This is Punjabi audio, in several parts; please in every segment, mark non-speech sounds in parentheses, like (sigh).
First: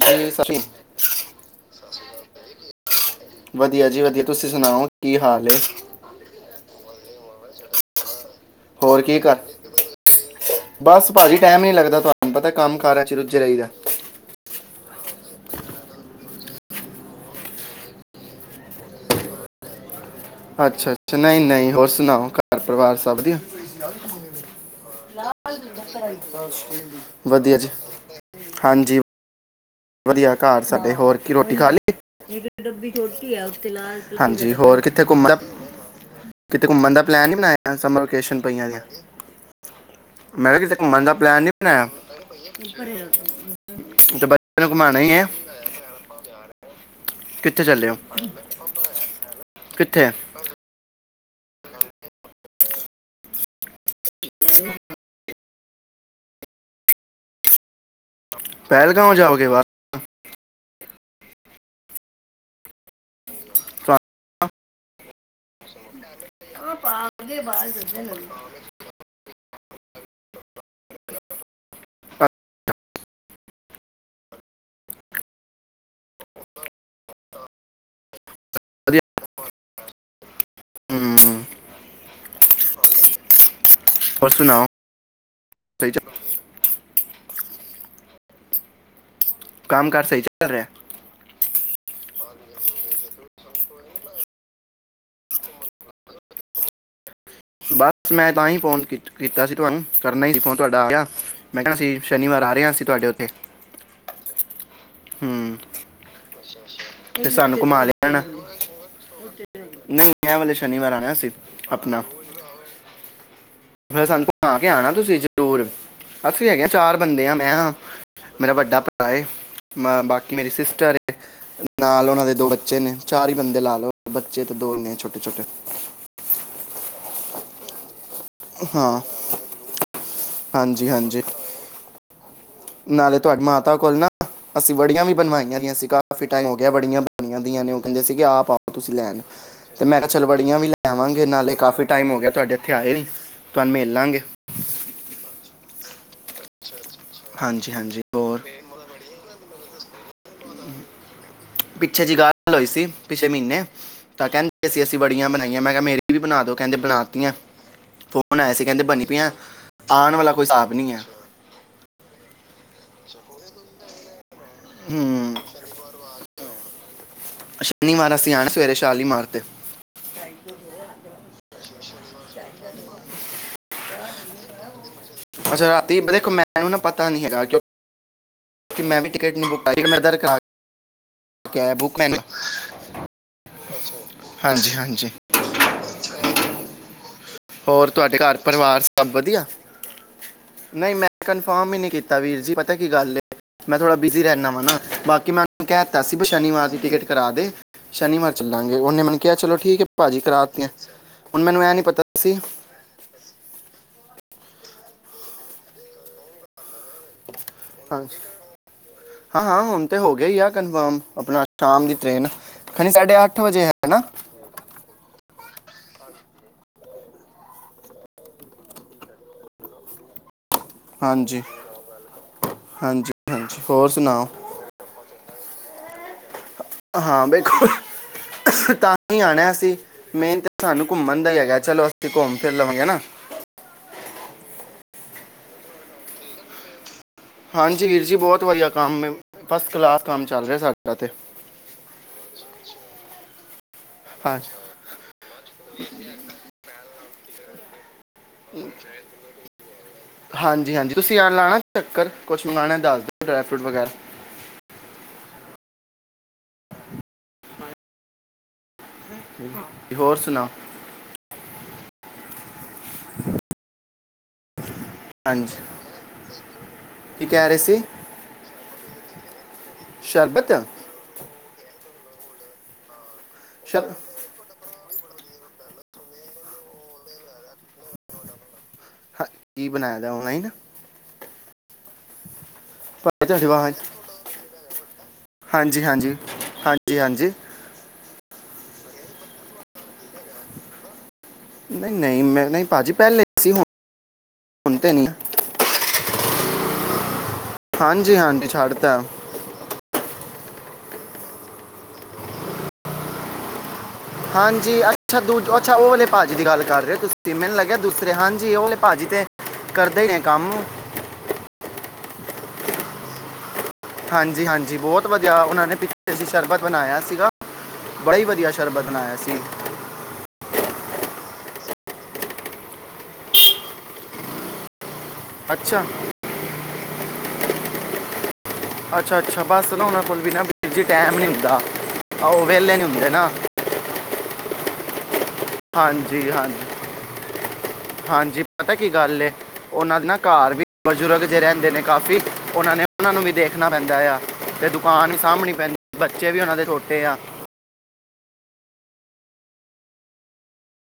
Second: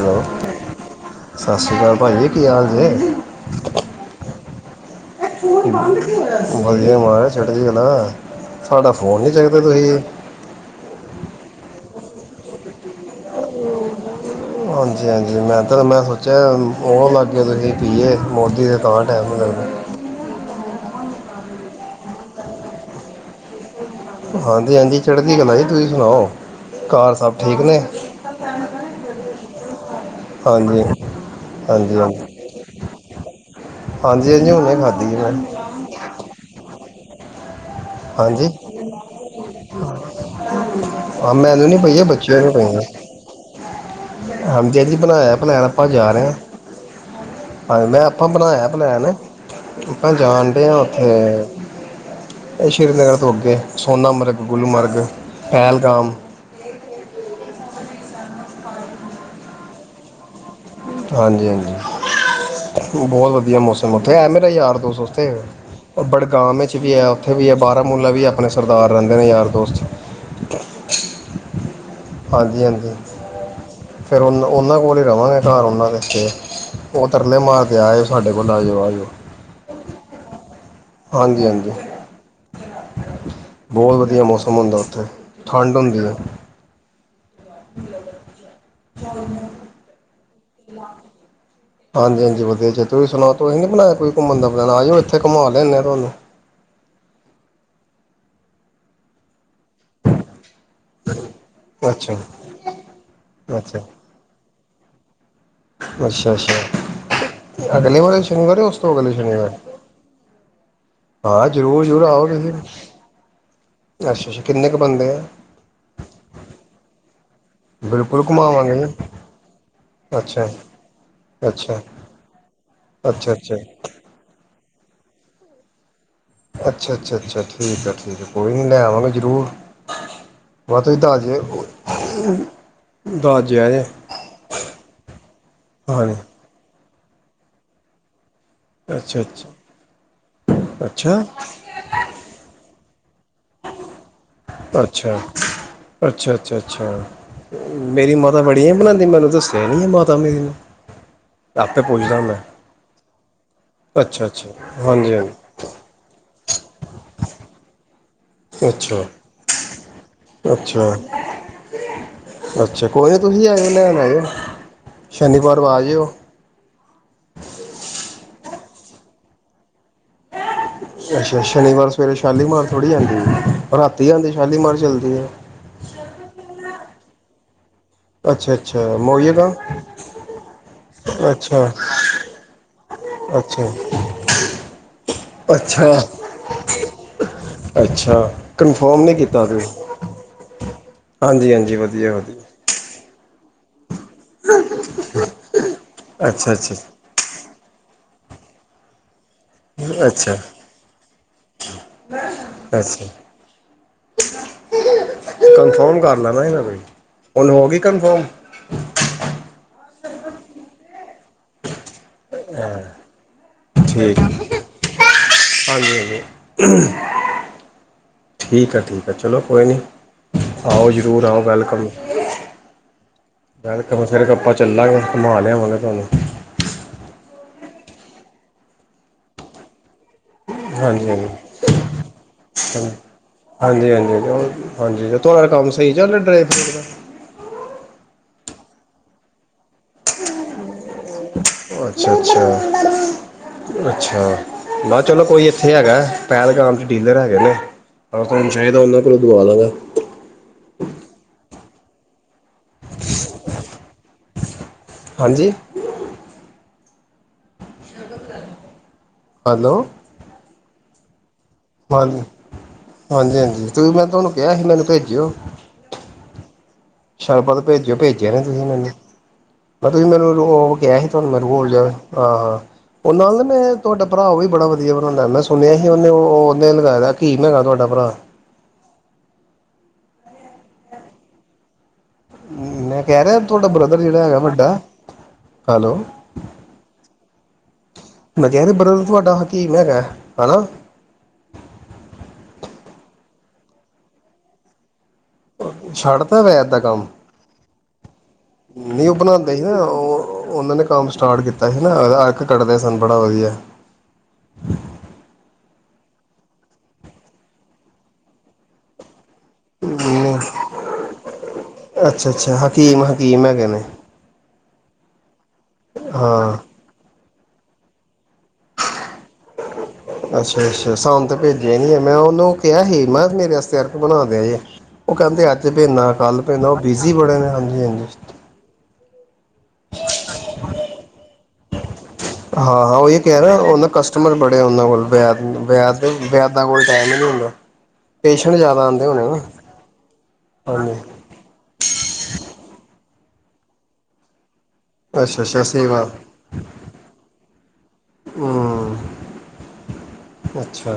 ਹੈਲੋ ਜੀ ਸਾਰੀ ਸਤਿ ਸ਼੍ਰੀ ਅਕਾਲ ਭਾਅ ਜੀ ਕੀ ਹਾਲ ਜ ਵਧੀਆ ਜੀ ਵਧੀਆ ਤੁਸੀਂ ਸੁਣਾਓ ਕੀ ਹਾਲ ਹੈ ਵਧੀਆ ਮਹਾਰਾਜ ਛ (unintelligible) ਹੋਰ ਕੀ ਕਰ ਬਸ ਭਾਜੀ ਟਾਈਮ ਨ ਲੱਗਦਾ ਤੁਹਾਨੂੰ ਪਤਾ ਕੰਮ ਕਾਰਾ ਚ ਰੁੱਝੇ ਰਹੀਦਾ ਹਾਂਜੀ ਹਾਂਜੀ ਮੈਂ ਤਾਂ ਮੈਂ ਸੋਚਿਆ ਉਹ ਲਾਗੇ ਤੁਸੀ ਪੀਏ ਮੋਦੀ ਦੇ ਤਾ ਟਾਈਮ ਅੱਛਾ ਅੱਛਾ ਨਹੀਂ ਨਹੀਂ ਹੋਰ ਸੁਣਾਓ ਘਰ ਪਰਿਵਾਰ ਸਭ ਦੀਆਂ ਹਾਂਜੀ ਹਾਂਜੀ ਚੜ੍ਹਦੀ ਗਲਾ ਜੀ ਤੁਸੀਂ ਸੁਣਾਓ ਘਰ ਸਭ ਵਧੀਆ ਠੀਕ ਜੀ ਨੇ ਵਧਆ ਘਰ ਹਾਂਜੀ ਹਾਂਜੀ ਸਾਡੇ ਹੋਰ ਕੀ ਰੋਟੀ ਖਾ ਹਾਂਜੀ ਹਾਂਜੀ ਹੁਣੇ ਹੋਰ ਖਾਧੀ ਜੀ ਕਿਥੇਮਣ ਮੈਂ ਦਾ ਕਿਥ ਘੁੰਮਣ ਦਾ ਪਲਨ ਬਣਾਆ ਸਮ ਲੋਕੇਸ਼ਨ ਹਾਂਜੀ ਪਆਂ ਮੈਡ ਕਿ ਮਨ ਦਾ ਹਾਂ ਪਲੈਨ ਨ ਮੈਨੂੰ ਨਹੀਂ ਬਣਾਇਆ ਪਈ ਹੈ ਬੱਚਿਆਂ ਨੂੰ ਪਈ ਹੈ ਬੱਚੇ ਨੂੰ ਹਾਂਜੀ ਜੀ ਘੁਮਾਣਾ ਹੀ ਹੈ ਬਣਾਇਆ ਬਲਾੈਣ ਆਪਾਂ ਜਾ ਰਹੇ ਹ ਕਿੱਥੇ ਹਾਂ ਚੱਲੇ ਹੋ ਮੈਂ ਆਪਾਂ ਬਣਾਇਆ ਪਲੈਨ ਕਿੱਥੇ ਆਪਾਂ ਜਾਣ ਡ ਹ ਹਮ ਇਹ ਸ਼੍ਰੀਨਗਰ ਤੋਂ ਅੱਗੇ ਸੋਨਾਮਰਗ ਗੁਲਮਰਗ ਪਹਿਲਗਾਮ ਪਹਿਲਗਾਂਉ ਜਾਓਗੇ ਵ ਹਾਂਜੀ, ਹਾਂਜੀ। ਬਹੁਤ ਵਧੀਆ ਮੌਸਮ ਉੱਥੇ ਐ ਮੇਰਾ ਯਾਰ ਦੋਸ ਬੜਗਾਮ ਤੁਹਾਨੂੰ ਵਿੱਚ ਆਪ ਵੀ ਹੈ ਉੱਥੇ ਆਗੇ ਵੀ ਬਾਹਰ ਬਾਰਾਮੂਲਾ ਵੀ ਸੱਜਣ ਆਪਣੇ ਸਰਦਾਰ ਰਹਿੰਦੇ ਨੇ ਯਾਰ ਦੋਸਤ ਹਾਂਜੀ, ਹਾਂਜੀ। ਫਿਰ ਉਹਨੂੰ ਉਹਨਾਂ ਕੋਲ ਹੀ ਰਵਾਂਗੇ ਘਰ ਉਹਨਾਂ ਦੇ ਉਤੇ ਉਹ ਤਰਨੇ ਮਾਰ ਕੇ ਆਇਓ ਸਾਡੇ ਕੋਲ ਆ ਜਾਓ ਆ ਜਾਓ ਹਮ, ਹਾਂਜੀ, ਹਾਂਜੀ ਬਹੁਤ ਵਧੀਆ ਹੋਰ ਮੌਸਮ ਸੁਣਾਓ ਹੁੰਦਾ ਉੱਥੇ। ਠੰਡ ਸਹੀ ਹੁੰਦੀ ਚੱਲ ਹੈ। (unintelligible) ਕੰਮ ਕਾਰਜ ਸਹੀ ਚੱਲ ਰ। ਹਾਂਜੀ, ਹਾਂਜੀ ਵਧੀਆ ਜੇ ਤੁਸੀਂ ਸੁਣਾਓ ਤੁਸੀਂ ਨੀ ਬਣਾਇਆ ਕੋਈ ਘੁੰਮਣ ਦਾ ਪੈਣਾ ਆਇਓ ਇੱਥੇ ਘੁੰਮਾ ਲੈਂਦੇ ਆ ਤੁਹਾਨੂੰ ਬਸ ਮੈਂ ਤਾਂ ਹੀ ਫੋਨ ਕੀਤਾ ਸੀ। ਤੁਗ ਕਰਨਾ ਹੀ ਸੀ ਫੋਨ। ਤੁਹਾਡਾ ਆਆ ਮੈਂ ਕਹਿਣਾ ਅਸੀਂ ਅੱਛਾ ਸ਼ਨੀਵਾਰ ਆ ਰਹੇ ਹ ਅਸੀਂ ਤੁਹਾਡੇ ਉੱਥੇ। ਅੱਛਾ ਹਮ। ਅੱਛਾ, ਅੱਛਾ ਘੁਮਾ ਅਗਲੇ ਵਾਰੇ ਲੈਣਾ ਸ਼ਨੀਵਾਰ ਉਸ ਤੋਂ ਅਗਲੇ ਸ਼ਨੀਵਾਰ ਨਹੀਂ ਐ ਵਾਲੇ ਸ਼ਨੀਵਾਰ ਆਣਾ ਸੀ ਹਾਂ ਜ਼ਰੂਰ ਆਪਣਾ ਜ਼ਰੂਰ ਆਓਗੇ। ਫਿਰ ਸਾਨੂੰ ਅੱਛਾ ਆ ਕੇ ਕਿੰਨੇ ਕੁ ਆਣਾ ਬੰਦੇ ਤੁਸੀਂ ਆ ਜਰੂਰ ਅਸੀਂ ਹੈਗੇ ਚਾਰ ਬੰਦੇ ਆ। ਮੈਂ ਬਿਲਕੁਲ ਮੇਰਾ ਵੱਡਾ ਘੁਮਾਵਾਂਗੇ ਭਰਾ ਮ ਬਾਕੀ ਅੱਛਾ ਮੇਰੀ ਸਿਸਟਰ ਅੱਛਾ ਨਾਲ ਉਹਨਾਂ ਦੇ ਦੋ ਬੱਚੇ ਨੇ ਚਾਰ ਹੀ ਅੱਛਾ ਅੱਛਾ ਬੰਦੇ ਲਾ ਲਓ ਬੱਚੇ ਤੇ ਦੋ ਨੇ ਛੋਟੇ। (inaudible) ਅੱਛਾ, ਅੱਛਾ, ਅੱਛਾ। ਠੀਕ ਆ, ਠੀਕ ਆ। ਕੋਈ ਨਹੀਂ ਲੈ ਹਾਂ ਆਵਾਂਗੇ ਜ਼ਰੂਰ -ਮਸ ਹਾਂਜੀ ਤੁਸੀਂ ਹਾਂਜੀ ਦੱਸ ਜ ਨਾਲੇ ਤੁਹਾਡੇ ਮਾਤਾ ਕੋਲ ਨਾ ਅਸੀਂ ਵੜੀਆਂ ਵੀ ਬਣਵਾਈਆਂ ਰਆਂ ਸੀ ਹਾਂਜੀ ਕਾਫੀ ਟਾਈਮ ਹੋ ਗਿਆ। ਬੜੀਆਂ ਬਣੀਆਂ ਦੀਆਂ ਨੇ ਉਹ ਕਹਿੰਦੇ ਸੀ ਕਿ ਆਪ ਪਾਓ ਤੁਸੀਂ ਲੈਣ ਅੱਛਾ ਤੇ ਮੈਂ ਕਿਹਾ ਚਲਵੜੀਆਂ ਵੀ ਅੱਛਾ ਅੱਛਾ ਲੈਵਾਂਗੇ ਨਾਲੇ ਕਾਫੀ ਟਾਈਮ ਹੋ ਗਿਆ ਤੁਹਾਡੇ ਇੱਥੇ ਆਏ ਨੀ ਤੁਹਾਨੂੰ ਮਿਲ ਲਾਂਗੇ ਅੱਛਾ। ਅੱਛਾ, ਅੱਛਾ, ਅੱਛਾ। ਹਾਂਜੀ ਹਾਂਜੀ ਮੇਰੀ ਹੋਰ ਮਾਤਾ ਬੈ ੜੀਆਂ ਬਣਾਉਦੀ ਮੈਨੂੰ ਦੱਸਿਆ ਨੀ ਆ ਮਾਤਾ ਮੇਰੀ ਨੂੰ। ਪਿੱਛੇ ਜਿਹੀ ਗ ਹੋਈ ਸੀ ਪਿਛੇ ਮਹੀਨੇ ਅੱਛਾ ਤਾਂ ਅੱਛਾ ਕਹਿੰਦੇ ਅਸੀਂ ਅਸੀਂ ਹਾਂਜੀ ਬੜੀਆਂ ਹਾਂਜੀ ਬਣਾਈਆਂ ਮੈਂ ਕਿਹਾ ਮੇਰੀ ਵੀ ਬਣਾ ਦਉ ਕਹਿੰਦੇ ਬਣਾਤੀਆਂ ਫੋਨ ਆਇਆ ਸੀ ਕਹਿੰਦੇ ਬਣੀ ਅੱਛਾ, ਪਈਆਂ ਆਉਣ ਵਾਲਾ ਕੋਈ ਹਿਸਾਬ ਨਹੀਂ ਅੱਛਾ, ਹੈ ਅੱਛਾ। ਕੋਈ ਨਹੀਂ ਤੁਸੀਂ ਆਓ ਲੈਣ ਆਓ ਹੂੰ ਸ਼ਨੀਵਾਰ ਆ ਜਿਓ। ਸ਼ਨੀਵਾਰ ਅਸੀਂ ਆਣੇ ਸਵੇਰੇ ਛਾਲੀ ਮਾਰ ਤੇ। ਅੱਛਾ ਸ਼ਨੀਵਾਰ ਸਵੇਰੇ ਸ਼ਾਲੀਮਾਰ ਥੋੜ੍ਹੀ ਆਦੀ ਤੀ ਆਦੇ ਸ਼ਾਲੀਮਾਰਚਲ ਅੱਛਾ। ਰਾਤੀ ਮੈਨੂੰ ਨਾ ਪਤਾ ਪਤਾ ਨਹੀਂ ਹੈਗਾ। ਕਿਉਂ ਅੱਛਾ ਅੱਛਾ ਮਆ ਗ ਦਰ ਕਰਾ ਅੱਛਾ ਕੈਬ ਬੁੱਕ ਮੈਨੂੰ ਅੱਛਾ ਹਾਂਜੀ ਹਾਂਜੀ ਅੱਛਾ ਹੋਰ ਤੁਹਾਡੇ ਅੱਛਾ ਘਰ ਪਰਿਵਾਰ ਕਨਫਰਮ ਸਭ ਨਹੀਂ ਵਧੀਆ ਕੀਤਾ ਤੁਸੀਂ ਨਹੀਂ ਮੈਂ ਹਾਂਜੀ ਕਨਫਰਮ ਹਾਂਜੀ ਹੀ ਨਹੀਂ ਵਧੀਆ ਕੀਤਾ ਵੀਰ ਵਧੀਆ ਜੀ ਪਤਾ ਕੀ ਗੱਲ ਹੈ ਮੈਂ ਥੋੜਾ ਬਿਜ਼ੀ ਰਹਿੰਦਾ ਵਾ ਨਾ ਬਾਕੀ ਮੈਂ ਕਹਿ ਦਿੱਤਾ ਸੀ ਵੀ ਅੱਛਾ ਸ਼ਨੀਵਾਰ ਅੱਛਾ ਦੀ ਟਿਕਟਾ ਦੇ ਸ਼ਨੀਵਾਰ ਚੱਲਾਂਗੇ ਉਹਨੇ ਮੈਨੂੰ ਕਿਹਾ ਚਲੋ ਠੀਕ ਹੈ ਭਾਜੀ ਅੱਛਾ ਕਰਾਤੀ ਹੁਣ ਮੈਨੂੰ ਇਹਂ ਨੀ ਪਤਾ ਸੀ ਅੱਛਾ ਕਨਫਰਮ ਕਰ ਲੈਣਾ ਸੀ ਮੈਂ ਕੋਈ ਹੁਣ ਹੋ ਗਈ ਹਾਂਜੀ ਕੰਨਫਰਮ ਹਾਂ ਹਾਂ ਹੁਣ ਤੇ ਹੋ ਗ ਹੀ ਆ ਕਨਫਰਮ ਆਪਣਾ ਸ਼ਾਮ ਦੀ ਟੇਨ ਖਣੀ ਸਾਡੇ ਅੱਠ ਵਜੇ ਹੈ ਨਾ ਠੀਕ ਹਾਂਜੀ ਹਾਂਜੀ ਠੀਕ ਆ ਠੀਕ ਆ ਚਲੋ ਕੋਈ ਨਹੀਂ ਆਓ ਜ਼ਰੂਰ ਆਓ ਹਾਂਜੀ ਵੈਲਕਮ ਹਾਂਜੀ ਹਾਂਜੀ ਹੋਰ ਵੈਲਕਮ ਸੁਣਾਓ ਫਿਰ ਆਪਾਂ ਚੱਲਾਂਗੇ ਸਮਾ ਲਿਆਵਗੇ ਤੁਹਾਨੂੰ ਹਾਂ ਬਿਲਕੁਲ ਤਾਂ ਹੀ ਆਣਾ ਅ ਸੀ ਮੇਨ ਤੇ ਸਾਨੂੰ ਹਾਂਜੀ ਘੁੰਮਣ ਦਾ ਹੀ ਹਾਂਜੀ ਹੈਗਾ ਚਲੋ ਅਸੀਂ ਘੁੰਮ ਫਿਰ ਲਵਾਂਗੇ ਨਾ ਹਾਂਜੀ ਹਾਂਜੀ ਤੁਹਾਡੇਾ ਕੰਮ ਸਹੀ ਚ ਡਰਾਈ ਫਰੂਟ ਦਾ ਹਾਂਜੀ ਵੀਰ ਜੀ ਬਹੁਤ ਵਧੀਆ ਕੰਮ ਮੈਂ ਅੱਛਾ ਅੱਛਾ ਅੱਛਾ ਹਾਂਜੀ ਨਾ ਚਲੋ ਕੋਈ ਇੱਥੇ ਹੈਗਾ ਪਹਿਲਗਾਮ ਚ ਡੀਲਰ ਹੈ ਗ ਨਾ ਪਰ ਤੁਹੂੰ ਸ਼ਾਹੀਦਾ ਉਹਨਾਂ ਕੋਲੋਂ ਦਵਾ ਦਵਗਾ ਹਾਂਜੀ ਹਾਂਜੀ ਤੁਸੀਂ ਆ ਲਾਣਾ ਚੱਕਰ ਕੁਛ ਮੰਗਗਾਉਣਾ ਦੱਸ ਦਓ ਡਰਾਈ ਫਰੂਟ ਵਗੈਰਾ ਹਾਂਜੀ ਹੈਲੋ ਹੋਰ ਸੁਣਾਓ ਹਾਂਜੀ ਹਾਂਜੀ ਹਾਂਜੀ ਤੇ ਮੈਂਹਾਨੂੰ ਕਿਹਾ ਸੀ ਮੈਨੂੰ ਭੇਜਿਓ ਪੰਜਜੀ ਸ਼ਰਬਤ ਭੇਜਿਓ ਭੇਜਿਆ ਨੇ ਤੁਸੀਂ ਇਹਨਾਂ ਨੇ ਮੈਂ ਤੁਸੀਂ ਮੈਨੂੰ ਸ਼ਰਬਤ ਉਹ ਕਿਹਾ ਸੀ ਤੁਹਾਨੂੰ ਮ ੋਲ ਜਾ ਆਹ ਹਾਂ ਉਹਨਾਂ ਨਾਲ ਮੈਂ ਸ਼ਰ ਤੁਹਾਡਾ ਭਰਾ ਉਹ ਵੀ ਬੜਾ ਵਧਈਆ ਵਧੀਆ ਬਣਾਉਂਦਾ ਮੈਂ ਸੁਣਿਆ ਸੀ ਉਹਨੇ ਉਹ ਉਹਨੇ ਲਗਾਇ ਦਾ ਕੀ ਮੈਂਗਾ ਤੁਹਾਡਾ ਭਰਾ ਹਾਂ ਕੀ ਬਣਾਇਆ ਦਾ ਉਹ ਹੀ ਨਾ ਹਮ ਮੈਂ ਕਹਿ ਰਿਹਾ ਤੁਹਾਡੀ ਤੁਹਾਡਾ ਆਵਾਜ਼ ਬ੍ਰਦਰ ਜਿਹੜਾ ਹੈਗਾ ਵੱਡਾ ਹਾਂਜੀ ਹੈਲੋ ਹਾਂਜੀ ਹਾਂਜੀ ਹਾਂਜੀ ਮੈਂ ਕਿਹਾਹਿ ਬ੍ਰ ਤੁਹਾਡਾ ਹ ਕੀ ਮੈਂਗਾ ਹੈਾ ਨਹੀਂ ਨਹੀਂ ਮੈਂ ਨਹੀਂ ਭਾਜੀ ਪਹਿਲੇ ਸੀ ਸੁਣ ਤੇ ਨੀ ਛੱਡਤਾ ਵੈ ਏਦਾ ਕੰਮ ਹਾਂਜੀ ਹਾਂਜੀ ਛੱਡਤਾ ਨੀ ਉਹ ਬਣਾਉਂਦੇ ਸੀ ਨਾ ਉਹ ਉਹਨਾਂ ਨੇ ਕੰਮ ਸਟਾਰਟ ਕੀਤਾ ਸੀ ਨਾ ਅਰਕ ਕੱਢਦੇ ਸਨ ਬੜਾ ਵਧੀਆ ਹਾਂਜੀ ਅੱਛਾ ਦੂਜ ਅੱਛਾ ਉਹਲੇ ਭਾਜੀ ਦੀ ਗੱਲ ਕਰ ਰਹੇ ਹੋ ਤੁਸੀਂ ਮੈਨੂੰ ਲੱਗਿਆ ਦੂਸਰੇ ਹਾਂਜੀ ਉਹਓਲੇ ਭਾਜੀੀ ਤੇ ਕਰਦੇ ਰਹੇ ਕੰਮ ਅੱਛਾੱਾ ਹਕੀਮ ਹਕੀਮੈਂ ਕਹਿਿੰ ਹਾਂਜੀ ਹਾਂਜੀ ਜੀਹੁਤ ਵਧਆ ਕ ਉਹਨਾਂ ਨੇ ਪਿੱਛੇ ਦੀ ਹਾਂ ਸ਼ਰਬਤ ਬਣਾਇਆ ਸੀਗਾ ਬੜਾ ਹੀ ਵਧੀਆ ਸ਼ਰਬਤਨਾਇਆ ਸੀ ੇ ਨੀ ਮੈਂ ਉਹਨੂੰ ਕਿਹਾ ਹੀ ਮੈਂ ਕਿਹਾ ਮੇਰੇਸਤੇ ਅਰਕ ਬਣਾ ਦ ਜੇ ਉਹ ਕਹਿੰਦੇ ਅੱਜ ਵੀ ਅੱਛਾ ਇੰਨਾ ਕੱਲ੍ਹ ਪੈਂਦਾ ਉਹ ਬਿਜ਼ੀ ਬੜੇ ਨੇ ਹਾਂਜੀ ਹਾਂਜੀ ਅੱਛਾ ਅੱਛਾ ਬਸ ਨਾਹਾਉਣੇ ਕੋਲ ਬਿਨਾਂ ਬੀ ਟਾਈਮ ਨਹੀਂ ਦਿੰਦਾ ਹਾਂ ਹਾਂ ਉਹੀ ਕਹਿ ਨਾ ਉਹ ਕਸਟਮਰ ਬੜੇ ਉਹਨਾਂ ਕੋਲ ਪਿਆ ਹਾਂਜੀ ਹਾਂਜੀ ਹੁੰਦਾ ਹਾਂਜੀ ਪੇਸ਼ੈਂਟ ਪਤਾ ਜ਼ਿਆਦਾ ਕੀ ਆਉਂਦੇ ਹੋਣੇ ਗੱਲ ਨਾ ਉਹਨਾਂ ਦੇ ਨਾ ਘਰ ਵੀ ਹਾਂਜੀ ਬਜ਼ੁਰਗ ਜਿ ਰਹਿੰਦੇ ਨੇ ਕਾਫ਼ੀ ਉਹਨਾਂ ਨੇ ਉਹਨਾਂ ਨੂੰ ਵੀ ਦੇਖਣਾ ਪੈਂਦਾ ਆ ਤੇ ਆ ਨਹੀਂ ਸਾਂਭਣੀ ਅੱਛਾ-ਅੱਛਾ ਪੈਂਦੀ ਸੇਵਾ ਬੱਚੇ ਵੀ ਉਹਨਾਂ ਦੇ ਛੋਟੇ ਆ ਹਾਂ ਅੱਛਾ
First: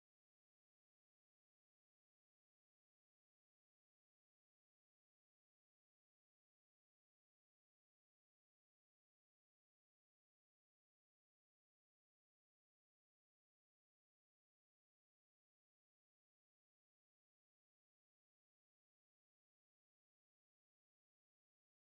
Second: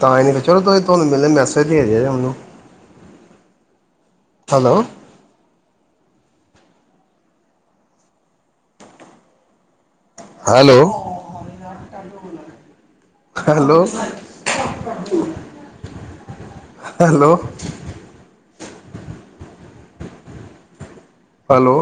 ਤਾਂ ਹੀ ਨੀ ਚਲੋਸੀਂ ਤੁਹਾਨੂੰ ਮੇਨੂੰ ਮੈਸੇਜ ਦੇ ਦੇ ਜ ਮੈਨੂੰ ਹੈਲੋ ਲੋ ਹੈਲੋ ਹੈਲੋ ਹੈਲੋ